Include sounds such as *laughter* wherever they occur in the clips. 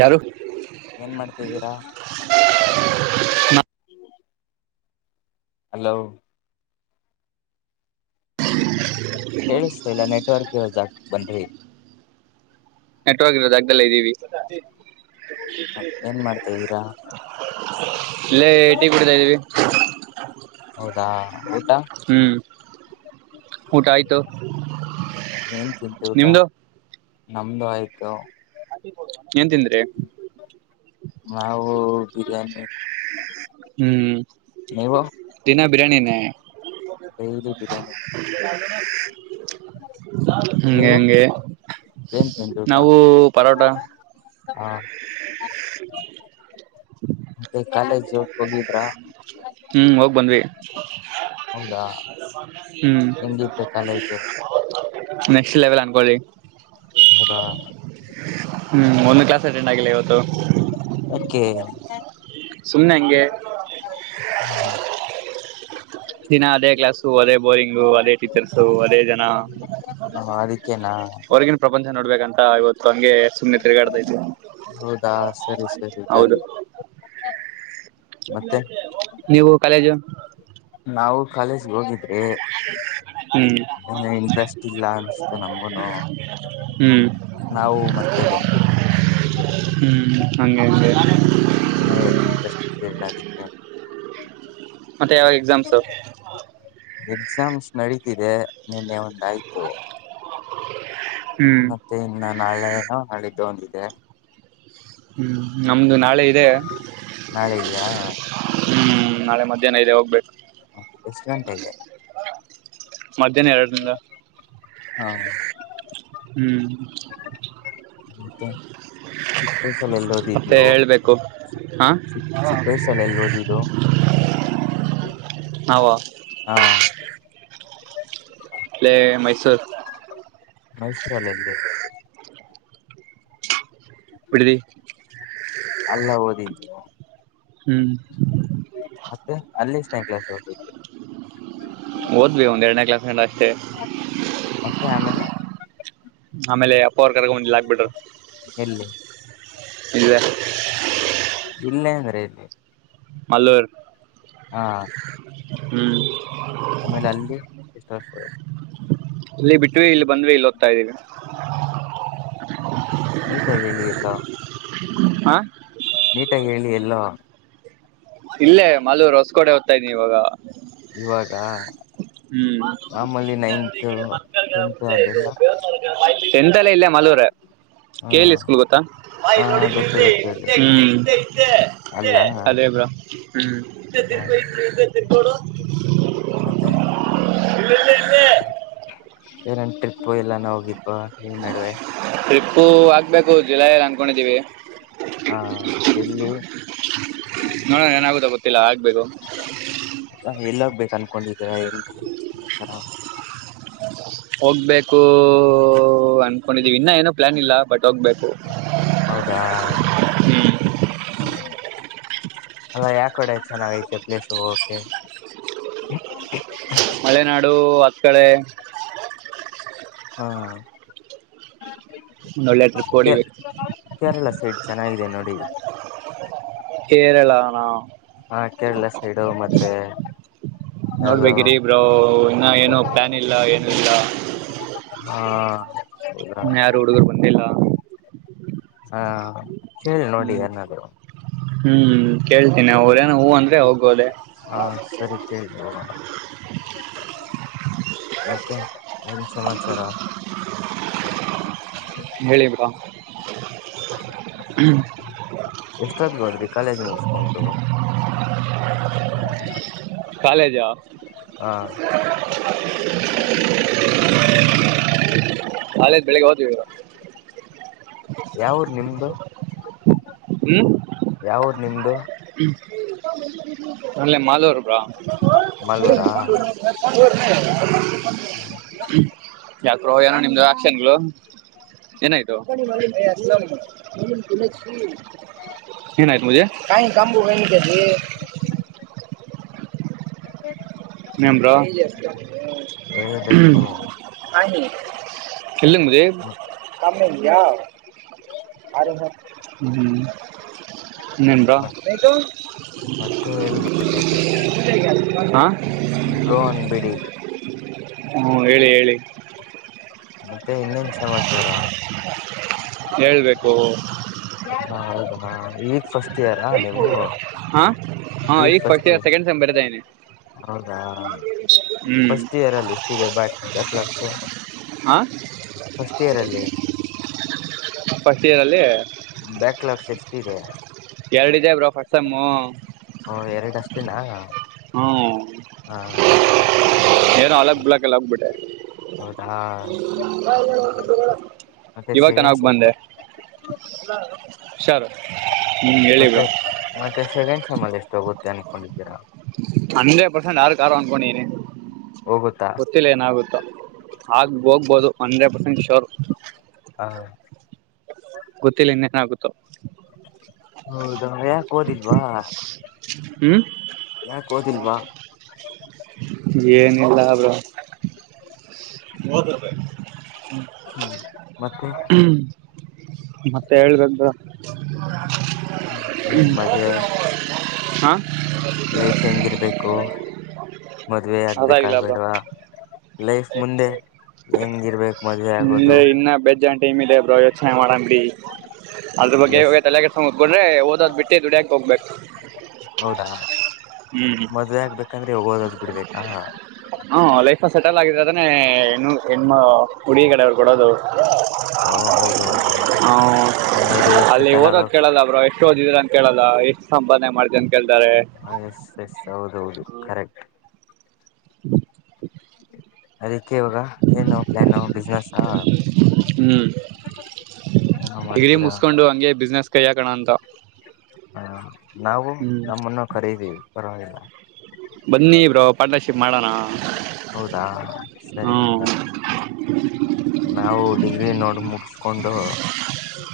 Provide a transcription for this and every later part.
ಯಾರು ಏನ್ ಮಾಡ್ತಿದ್ದೀರಾ ಹಲೋ ಕೇಳಿಸತ ಇಲ್ಲ ನೆಟ್ವರ್ಕ್ ಇರೊ ಜಾಗಕ ಬನ್ರಿ ನೆಟ್ವರ್ಕ್ ಇರೋ ಜಾಗದಲ್ಲಿ ಇದೀವಿ ಏನ್ ಮಾಡ್ತಾ ಇದ್ದೀರಾ ಇಲ್ಲೇ ಟಿ ಕುಡಿತಾ ಇದ್ದೀವಿ ಹೌದಾ ಊಟ ಹ್ಮ್ ಊಟ ಆಯ್ತು ಏನ್ ತಿಂತ ಊಟ ನಿಮ್ದು ನಮ್ದು ಆಯ್ತು ಏನ್ ತಿಂದ್ರಿ ನಾವು ಬಿರಿಯಾನಿ ಹ್ಮ್ ನೀವು ದಿನ ಬಿರಿಯಾನಿ ನೇ ಡೈಲಿ ಬಿರಿಯಾನಿ ಹಂಗೆ ನೀವು ಹಂಗೆ ಏನ್ ತಿಂದ್ರಿ ಊಟ ನಾವು ಪರೋಟ ಹಾ *inaudible* ಮತ್ತೆ ಕಾಲೇಜು ಹೋಗಿದ್ರಾ ಹ್ಮ್ ಹೋಗ್ ಬಂದ್ವಿ ಹೌದಾ ಹ್ಮ್ ಹೆಂಗಿತ್ತು ಕಾಲೇಜು ನೆಕ್ಸ್ಟ್ ಲೆವೆಲ್ ಅನ್ಕೊಳ್ಳಿ ಹೌದಾ ಹ್ಮ್ ಒಂದು ಕ್ಲಾಸ್ ಅಟೆಂಡ್ ಮಾಡಿಲ್ಲ ಇವತ್ತು ಯಾಕೆ ಸುಮ್ನೆ ಹಂಗೆ ಹ ದಿನ ಅದೇ ಕ್ಲಾಸೂ ಅದೇ ಬೋರಿಂಗು ಅದೇ ಟೀಚರ್ಸು ಅದೇ ಜನ ಅದಕ್ಕೇನಾ ಹೊರ್ಗಿನ ಪ್ರಪಂಚ ನೋಡ್ಬೇಕಂತ ಇವತ್ತು ಹಂಗೆ ಸುಮ್ಮನೆ ತಿರುಗಾಡ್ತಾ ಇದ್ದೀ ಹೌದಾ ಸರಿ ಸರಿ ಜಾಲಿ ಮತ್ತೆ ನೀವು ಕಾಲೇಜು ನಾವು ಕಾಲೇಜ್ಗೆ ಹೋಗಿದ್ರೆ ಹ್ಮ ನ ಇಂಟ್ರೆಸ್ಟ್ ಇಲ್ಲ ಅನ್ಸತು ನಮಗುನು ಹ್ಮ್ ನಾವು ಮತ್ತೆ ಬಂದ್ವಿಟ್ಟ್ ವಿ ಹ್ಮ್ ಹಂಗೆ ಹಂಗೆ ನೀ ಇವತ್ತು ಇಂಟ್ರೆಸ್ಟ್ ಇದ್ದೇ ಇಲ್ಲ ಅದಕ್ಕೆ ಮತ್ತೆ ಯಾವಾಗ ಎಕ್ಸಾಮ್ಸ್ ಎಕ್ಸಾಮ್ಸ್ ನಡೀತಿದೆ ನಿನ್ನೆ ಒಂದಾಯ್ತು ಹ್ಮ್ ಮತ್ತೆ ಇನ್ನು ನಾಳೆನೋ ನಾಳಿದ್ದು ಒಂದಿದೆ ಹ್ಮ್ ನಮ್ದು ನಾಳೆ ಇದೆ ನಾಳೆ ಇದೆಯಾ ಹ್ಮ್ ನಾಳೆ ಮಧ್ಯಾಹ್ನ ಇದೆ ಹೋಗ್ಬೇಕು ಎಷ್ಟು ಗಂಟೆಗೆ ಮಧ್ಯಾಹ್ನ ಎರಡರಿಂದ ಹಾ ಹ್ಮ್ ಮತ್ತೆ ಚಿಕ್ಕ ವಯಸ್ಸಲ್ಲಿ ಎಲ್ಲಿ ಓದಿದ್ ಮತ್ತೆ ನೀವು ಹೇಳ್ಬೇಕು ಹಾ ಚ ಚಿಕ್ಕ ವಯಸ್ಸಲ್ಲಿ ಎಲ್ಲಿ ಓದಿದ್ದು ನಾವ ಹಾ ಪಲೆ ಮೈಸೂರ್ ಮೈಸೂರಲ್ಲಿ ಎಲ್ಲಿ ಬಿಡದಿ ಅಲ್ಲ ಓದಿಲ್ಲ ಹ್ಮ್ ಮತ್ತೆ ಅಲ್ಲಿ ಎಷ್ಟ *unintelligible* ಓದ್ವಿ ಒಂದ್ ಎರಡನೇ ಕ್ಲಾಸ್ಂಡ ಅಷ್ಟೇ ಮತ್ತೆ ಆಮೇಲೆ ಆಮೇಲೆ ಅಪ್ಪವರ್ ಕರ್ಕೊಂಡು ಬಂದು ಎಲ್ಲಿ ಇಲ್ಲಿ ಆಕ್ಬಿಟ್ರು ಇಲ್ಲೇ ಅಂದ್ರೆ ಎಲ್ಲಿ ಮಾಲೂರ್ ಹಾ ಹ್ಮ್ ಆಮೇಲೆ ಅಲ್ಲಿ ಎಷ್ಟ ವರ್ಷ ಇಲ್ಲಿ ಬಿಟ್ಟವಿ ಇಲ್ಲಿ ಬಂದ್ವಿ ಇಲ್ಲಿ ಓದ್ತಾ ಇದ್ದೀವಿ ನೀಟಾಗಿ ಹೇಳಿ ಎಲ್ಲೋ ಹ ನೀಟಾಗಿ ಹೇಳಿ ಎಲ್ಲೋ ಇಲ್ಲೇ ಮಾಲೂರು ಹೊಸಕೋಟೆ ಹೋಗ್ತಾ ಇದೀನಿ ಇವಾಗ ಇವಾಗ ಮ್ಮ್ ಮಾಮೂಲಿ ನೈನ್ತ್ ಟೆಂತ್ ಅದೆಲ್ಲ ಟೆಂಟ್ ಎಲ್ಲ ಇಲ್ಲೇ ಮಲೂರು ಹ ಕೇಳಿ ಸ್ಕೂಲ್ ಗೊತ್ತಾ ಹಾ ಗೊತ್ತು ಗೊತ್ತು ಹೇಳಿ ಅಲ್ಲ ಅದೇಬ್ರಾ ಹ್ಮ್ ಇದ್ದ ಹ ತಿರ್ಕೋ ಇದ್ದ ತಿರ್ಕೋಳ ಮತ್ತೆ ಇ ಇಲ್ಲ ಇಲ್ಲ ಏನೆನ್ ಟ್ರಿಪ್ ಎಲ್ಲಾನಾ ಹೋಗಿತ್ತು ಈಲ್ಲಿ ನಡುವೆ ಟ್ರಿಪ್ಪು ಆಗ್ಬೇಕು ಜುಲೈಲ್ಲಿ ಅಂದಕೊಂಡಿದ್ದೀವಿ ಹಾ ಎಲ್ಲಿ ನೋಡೋಣ ಏನಾಗುತ್ತಾ ಗೊತ್ತಿಲ್ಲ ಆಗ್ಬೇಕು ಎಲ್ಲೋಗ್ಬೇಕು ಅನ್ಕೊಂಡಿದರ ಎಲ್ಲಿತರ ಹೋಗ್ಬೇಕು ಅನ್ಕೊಂಡಿದೀವಿ ಇನ್ನ ಏನೋ ಪ್ಲಾನ್ ಇಲ್ಲ ಬಟ್ ಹೋಗ್ಬೇಕು ಹೌದಾ ಹ್ಮ್ ಹ್ಮ ಅಲ್ಲ ಯಾವ ಕಡೆ ಚೆನ್ನಾಗೈತೆ ಪ್ಲೇಸ್ ಹೋಗಕ್ಕೇ ನ *inaudible* ಮಳೆನಾಡು ಹತ್ ಕಡೇ ಹಾ ಒಂದ್ ಒಳ್ಳೆ ಟ್ರಿಪ್ ಕೆ ಹೊಡಿಬೇಕು ಕೇರಳ ಸೈಡ್ ಚೆನ್ನಾಗಿದೆ ನೋಡಿ ಕೇರಳಾನಾ ಹ ಕೇರಳ ಸೈಡು ಮತ್ತೆ ಅದು ನೋಡ್ಬೇಕಿರಿ ಬ್ರೋ ಇನ್ನ ಏನು ಪ್ಲಾನ್ ಇಲ್ಲ ಏನು ಇಲ್ಲ ಹಾ ಇನ್ನ ಯಾರು ಹುಡುಗರು ಬಂದಿಲ್ಲ ಹಾ ಹೇಳಿ ನೋಡಿ ಹ್ಮ್ ಯಾರನಾದ್ರು ಹ್ಮ್ ಕೇಳ್ತೀನಿ ಅವ್ರೇನ ಹೂ ಅಂದ್ರೆ ಹೋಗೋದೆ ಹಾ ಸರಿ ಕೇಳಿ ಬ್ರೋ ಮತ್ತೆ ಏನ್ ಸಮಾಚಾರ ಹೇಳಿ ಬ್ರೋ ಎಷ್ಟದ್ಗ ಹೋದ್ರಿ ಕಾಲೇಜ್ ಮುಗಿಸಿಕೊಂಡು. ಕಾಲೇಜು. ಹಾ. ಕಾಲೇಜು ಬೆಳಗ್ಗೆ ಹೋದ್ವಿ. ಯಾವ ಊರು ನಿಮ್ದು. ಹ್ಮ್ ಯಾವ ಊರು ನಿಮ್ದು. ಹ್ಮ ಅಲ್ಲೆ ಮಾಲೂರು. *inaudible* ಮಲ್ಲೂರಾ ಯಾಕೋ ಬ್ರೋ ಏನೋ ನಿಮ್ದು ಆಕ್ಷನ್ಗಳು ಏನಾಯ್ತು. ಏನಾಯ್ತ *unintelligible* *inaudible* ಹ್ಮ್ ಏನ್ ಬ್ರೊ. ಎಲ್ಲಿ ಹೇಳ್ಬೇಕು *unintelligible* ಹ್ಮ್. ಇನೇನು ಬ್ರೋ. ಮತ್ತೆ ಹೇಳ್ಬೇಕು ಬ್ರೋ ಅನ್ಬೇಡಿ. ಹು ಹೇಳಿ ಹೇಳಿ. ಮತ್ತೆ ಇನ್ನೇನ್ ಸಮಾಚಾರ. ಹೇಳ್ಬೇಕು *unintelligible* ಫಸ್ಟ್ ಇಯರಾ ನೀವು ಹಾ ಹಾ ಈಗ ಫಸ್ಟ್ ಇಯರ್. ಸೆಕೆಂಡ್ ಸೆಮ್ ಬರಿತಾ ಇದೀನಿ ಹೌದಾ ಹ್ಮ್ ಫಸ್ಟ್ ಇಯರ್ ಅಲ್ಲಿ ಇಷ್ಟದೆ ಬ್ಯಾಕ್ ಬ್ಯಾಕ್ಲಾಕ್ಸ್ ಹಾ ಫಸ್ಟ್ ಇಯರ್ ಅಲ್ಲಿ. ಫಸ್ಟ್ ಇಯರಲ್ಲಿ. ಬ್ಯಾಕ್ಲಾಸ್ ಎಷ್ಟಿದೆ. ಎರಡ್ ಇದೇ ಬ್ರೋ ಫಸ್ಟ್ ಸೆಮ್ಮು. ಓ ಎರಡು ಅಷ್ಟೇನ. ಹ್ಮ ಅಲಕ್ ಲಕ್ ಅಲ್ಲಿ ಆಗಿಬಿಟ್ಟೆ. ಹೌದಾ ಮತ್ತೆ ಇವಾಗ ಸೆಕೆಂಡ್ ಚೆನ್ನಾಗಿ ಬಂದೆ. ಹುಷಾರು ಹು ಹೇಳಿ ಮತ್ತೆ ಬ್ರೋ. ಮತ್ತೆ ಸೆಕೆಂಡ್ ಸೇಮ್ ಅಲ್ಲಿ ಎಷ್ಟೋಗುತ್ತೆ ಅನ್ಕೊಂಡಿದ್ದೀರಾ. ಅಂದ್ರೆಡ್ ಪರ್ಸೆಂಟ್ ಆರುಕ್ ಆರು ಅನ್ಕೊಂಡಿನಿ. ಹೋಗುತ್ತಾ. ಏನಾಗುತ್ತೋ ಆಗ ಹೋಗ್ಬೋದು ಹಂಡ್ರೆಡ್ ಪರ್ಸೆಂಟ್ ಶೋರ್. ಹಾ ಗೊತ್ತಿಲ್ಲ ಇನೇನು ಆಗುತ್ತೆ. ಹೌದ ಯಾಕ್ ಓದಿಲ್ವಾ. ಹ್ಮ್ ಯಾಕ ಓದಿಲ್ವಾ. ಏನಿಲ್ಲ ಬ್ರೋ. *unintelligible* ಹ್ಮ್ ಮತ್ತೆ. ಮತ್ತೆ ಹೇಳಬೇಕು ಬ್ರೋ. ಹ್ಮ ನಿಮ್ಮದೇ ಹಾ ಲೈಫ್ ಹೆಂಗಿರ್ಬೇಕು. ಮದ್ವೆ ಆಗ್ಬೇಕಾ ಅದಾಗಿಲ್ಲ ಬ್ರೋ ಬೇಡವಾ. ಲೈಫ್ ಮುಂದೆ ಹೆಂಗಿರ್ಬೇಕು ಮದ್ವೆ ಆಗೋದು. ಮುಂದೆ ಇನ್ನ ಬೇಜ್ಜಾನ ಟೈಮ ಇದೆ ಬ್ರೋ ಯೋಚನೆ ಮಾಡನ ಬಿಡಿ ಅದ್ರ ಬಗ್ಗೆ ಎಸ್ ತಲೆ *unintelligible* ಓದೋದ ಬಿಟ್ಟಿ ದುಡಿಯಕ್ಕ ಹೋಗ್ಬೇಕ. ಹೌದಾ ಮದ್ವೆ ಆಗ್ಬೇಕಂದ್ರೆ ಓದೋದ ಬಿಡ್ಬೇಕಾ. ಹ್ಮ ಲೈಫ ಸೆಟಲ್ ಆಗಿದ್ರೆ ಅದನೇ ಇನ್ನು ಹೆನ್ನು ಹುಡುಗಿ ಕಡೆಯವ್ರ ಕೊಡೋದು. ಓ ಹೌದು ಹೌದು ಹೌದು ಹ ಹಂಗಾದ್ರೆ ಇವಾಗ ಅಲ್ಲಿ ಸೆಟಲ್ ಓದೋದ ಆಗಕು ಕೇಳಲ್ಲ ಬ್ರೋ ಎಷ್ಟ ಓದಿದೀರ ಅಂತ ಕೇಳಲ್ಲ ಎಷ್ಟ ಸಂಪಾದನೆ ಮಾಡ್ದ ಅಂತೇ ಕೇಳ್ತಾರೆ. ಹ ಎಸ್ ಎಸ್ ಹೌದೌದು ಕರೆಕ್ಟ್. *inaudible* ಅದಕ್ಕೆ ಇವಾಗ ಏನು ಪ್ಲಾನ್ ಬಿಸ್ನೆಸ್ಸಾ. ಹಾ ಮಾಡ ಇ ಮುಸ್ಕೊಂಡು ಹಂಗೆ ಬಿಸ್ನೆಸ್ ಕೈ ಹಾಕನ ಅಂತ ಹಾ ನಾವು ಹ್ಮ್ ನಮ್ಮನ್ನು ಕರೀರೀ ಪರವಾಗಿಲ್ಲ. ಬನ್ನಿ ಬ್ರೋ ಪಾರ್ಟ್ನಸಿಪ್ ಮಾಡೋಣ. ಹೌದಾ ಸರಿ ಹಂಗ ಹ್ಮ್ ನಾವು ಡಿಗ್ರಿ ನೋಡ ಮುಗಿಸಕೊಂಡು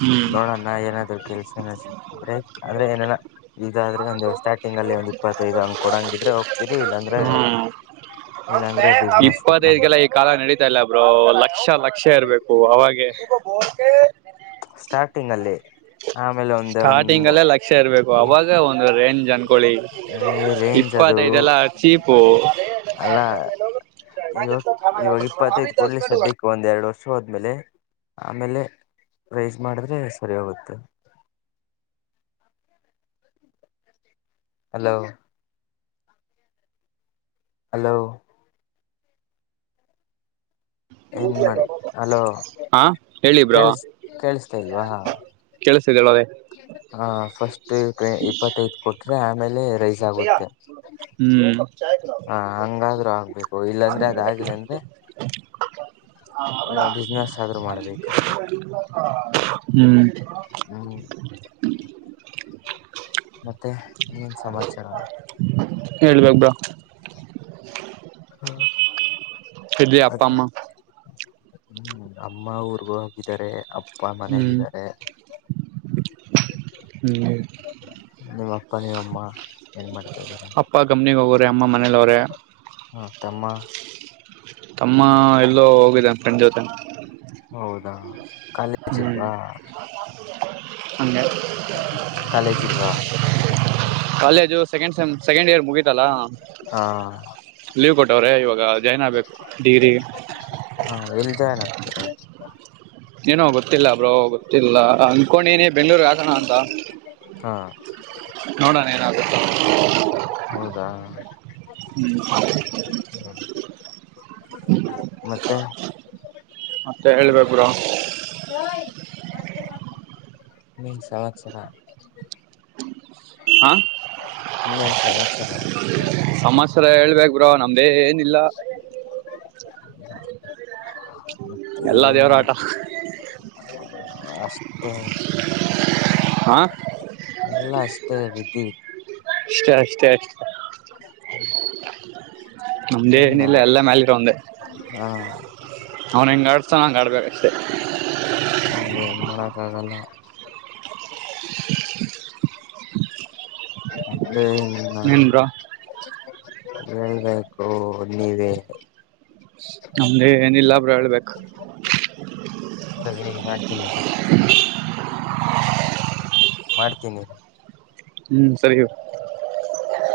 ಹ್ಮ್ ನೋಡ ನಾ ಏನಾದ್ರು ಕೆಲ್ಸನ ಸಿಕ್ತಿದ್ರೆ ಅರೇ ಏನ ಇದಾದ್ರೆ ಒಂದ ಸ್ಟಾರ್ಟಿಂಗ್ ಅಲ್ಲಿ ಒಂದ ಇಪ್ಪತ್ತೈದ ಹಂಗ್ ಕೊಡಂಗಿದ್ರೆ ಹೋಗ್ತಿರಿ ಇಲ್ಲಾಂದ್ರೆ ಇಲ್ಲಾಂದ್ರೆ ಬಿಸ್ನೆಸ್ ನಮ್ ಇಪ್ಪತೈದಕೇಲ್ಲಾ ಕಾಲ ನಡೀತಾ ಇಲ್ಲ ಬ್ರೋ ಲಕ್ಷ ಲಕ್ಷ ಇರ್ಬೇಕು ಅವಾಗೆ ಸ್ಟಾರ್ಟಿಂಗ್ ಅಲ್ಲಿ ಆಮೇಲೆ ಒಂದ ಸ್ಟಾರ್ಟಿಂಗ್ ಒಂದ್ ಅಲ್ಲೇ ಲಕ್ಷ ಇರ್ಬೇಕು ಅವಾಗ ಒಂದು ರೇಂಜ್ ಅನ್ಕೊಳ್ಳಿ. ರೇಂಜ್ ಅದು ಇಪ್ಪತ್ತೈದ ಎಲ್ಲಾ ಚೀಪು. ಅಲ್ಲ ಇವಾಗ ಇವಾಗ ಇಪ್ಪತ್ತೈದ ಕೊಡ್ಲಿ ಸದ್ಯಕ್ಕೆ ಒಂದ ಎರಡು ವರ್ಷ ಹೋದ್ಮೇಲೆ ಆಮೇಲೆ ರೈಸ್ ಮಾಡಿದ್ರೆ ಸರಿ ಓಗುತ್ತೆ. ಹಲೋ ಹಲೋ ಏನ್ ಮಾಡ ಅಲೋ ಹಾ ಹೇಳಿ ಬ್ರೋ ಕೇಳಸ್ ಕೇಳಿಸ್ತಾ ಇಲ್ವಾ. ಕೆೇಳಸತಿದೆ ಹೇಳಲೇ ಹ ಫಸ್ಟ್ ಇಪ್ಪತ್ತೈದ ಕ ಕೊಟ್ರೆ ಆಮೇಲೆ ರೈ ಜ ಗುತ್ತೆ ಹ್ಮ್ ಹ ಹಂಗಾದ್ರ ಆಗ್ಬೇಕು ಇಲ್ಲಾಂದ್ರೆ ಅದ ಆಗ್ಲಿ ಅಂದ್ರೆ ಬಿಸ್ನೆಸ್ ಆದ್ರೂ *unintelligible* ಮಾಡ್ಬೇಕಷ್ಟೆ ಹ್ಮ. ಹ್ಮ. ಮತ್ತೆ ಏನ್ ಸಮಾಚಾರ. ಹೇಳ್ಬೇಕ ಬ ಇರ್ಲಿ *unintelligible* ಹ್ಮ ಅಪ್ಪ ಅಮ್ಮ ಅಮ್ಮ ಊರ್ಗ ಹೋಗಿದ್ದಾರೆ ಅಪ್ಪ ಮನೇಲ್ಲ ಹ್ಮ್ ಇದಾರೆ. *unintelligible* ಹ್ಮ. ನಿಮ್ಮ ಅಪ್ಪ ನೀಮ್ ಅಮ್ಮ ಏನ್ ಮಾಡ್ತಾ ಇದ್ದಾರೆ. ಅಪ್ಪ ಕಂಪ್ನಿಗ್ ಹೋಗೋರೆ ಅಮ್ಮ ಮನೇಲಿ ಅವ್ರೆ ಹಾ ತಮ್ಮ ತಮ್ಮಾ ಎಲ್ಲೋ ಹೋಗಿದಾನ್ ಫ್ರೆಂಡ್ ಜೊತೆ. ಹೌದಾ. ಕಾಲೇಜ್ ಹ್ಮ್ ಇಲ್ವಾ *unintelligible* ಹಂಗಾ *unintelligible* ಕಾಲೇಜ್ ಇಲ್ವಾ *unintelligible* college second sem second year ಮುಗೀತಲ್ಲಾ ಹಾ. ಲೀವ್ ಕೊಟ್ಟವ್ರೆ ಇವಾಗ ಜೊಯ್ನ್ ಆಗ್ಬೇಕು ಡಿಗ್ರಿಗೆ ಹಾ ಎಲ್ಲಿ ಜೊಯ್ನ ಆಗ್ತಿರಿ ಏನೋ ಗೊತ್ತಿಲ್ಲಾ ಬ್ರೋ ಗೊತ್ತಿಲ್ಲಾ ಅನ್ಕೊಂಡೇನಿ ಬೆಂಗಳೂರ್ ಆಗಣ ಅಂತ ಹಾ ನೋಡಣ ಏನಾಗತ್ತೊ *unintelligible* *inaudible* ಹೌದಾ ಹ್ಮ್. *unintelligible* ಮತ್ತೆ ಮತ್ತೆ ಹೇಳ್ಬೇಕ್ ಬ್ರೋ ಯೊಯ್ *unintelligible* ಹಾ *inaudible* ಇನ್ನೆನ್ ಸಮಾಚಾರ ಸಮಾಚಾರ ಹೇಳ್ಬೇಕ್ ಬ್ರೋ ನಮ್ದೇನಿಲ್ಲಾ *unintelligible* ಎಲ್ಲಾ ದೇವ್ರ ಆಟ ಮತ್ತೇ ಅಷ್ಟೇ ಹಾ *inaudible* ಎಲ್ಲಾ ಅಷ್ಟೇ ವಿಧಿ ಅಷ್ಟೆ ಅಷ್ಟೆ ಅಷ್ಟೆ *unintelligible* ಏನ್ ನಮ್ದೇನಿಲ್ಲ ಮಾಡುದು ಎಲ್ಲ ಮ್ಯಾಲಿರೊಂದೇ. ಹಾ ಅವನ್ ಹೆಂಗ್ ಆಡಸ್ತಾನಾ ಹಂಗ್ ಆಡ್ಬೇಕಷ್ಟೆ. ಹ್ಮ್ ಏನ್ ಮಾಡಕ್ ಆಗಲ್ಲಾ ಮತ್ತೆನಿಲ್ಲಾ ಏನ್ ಬ್ರೋ ಹೇಳ್ಬೇಕು ನೀವೇ ನಮ್ದೇ ನಿಲ್ಲಾ ಬ್ರೊ ಹೇಳ್ಬೇಕು. *unintelligible* ಸರಿ ಈಗ ಮಾಡ್ತೀನಿಗ. ಮಾಡ್ತೀನಿ ಹ್ಮ್ ಸರಿ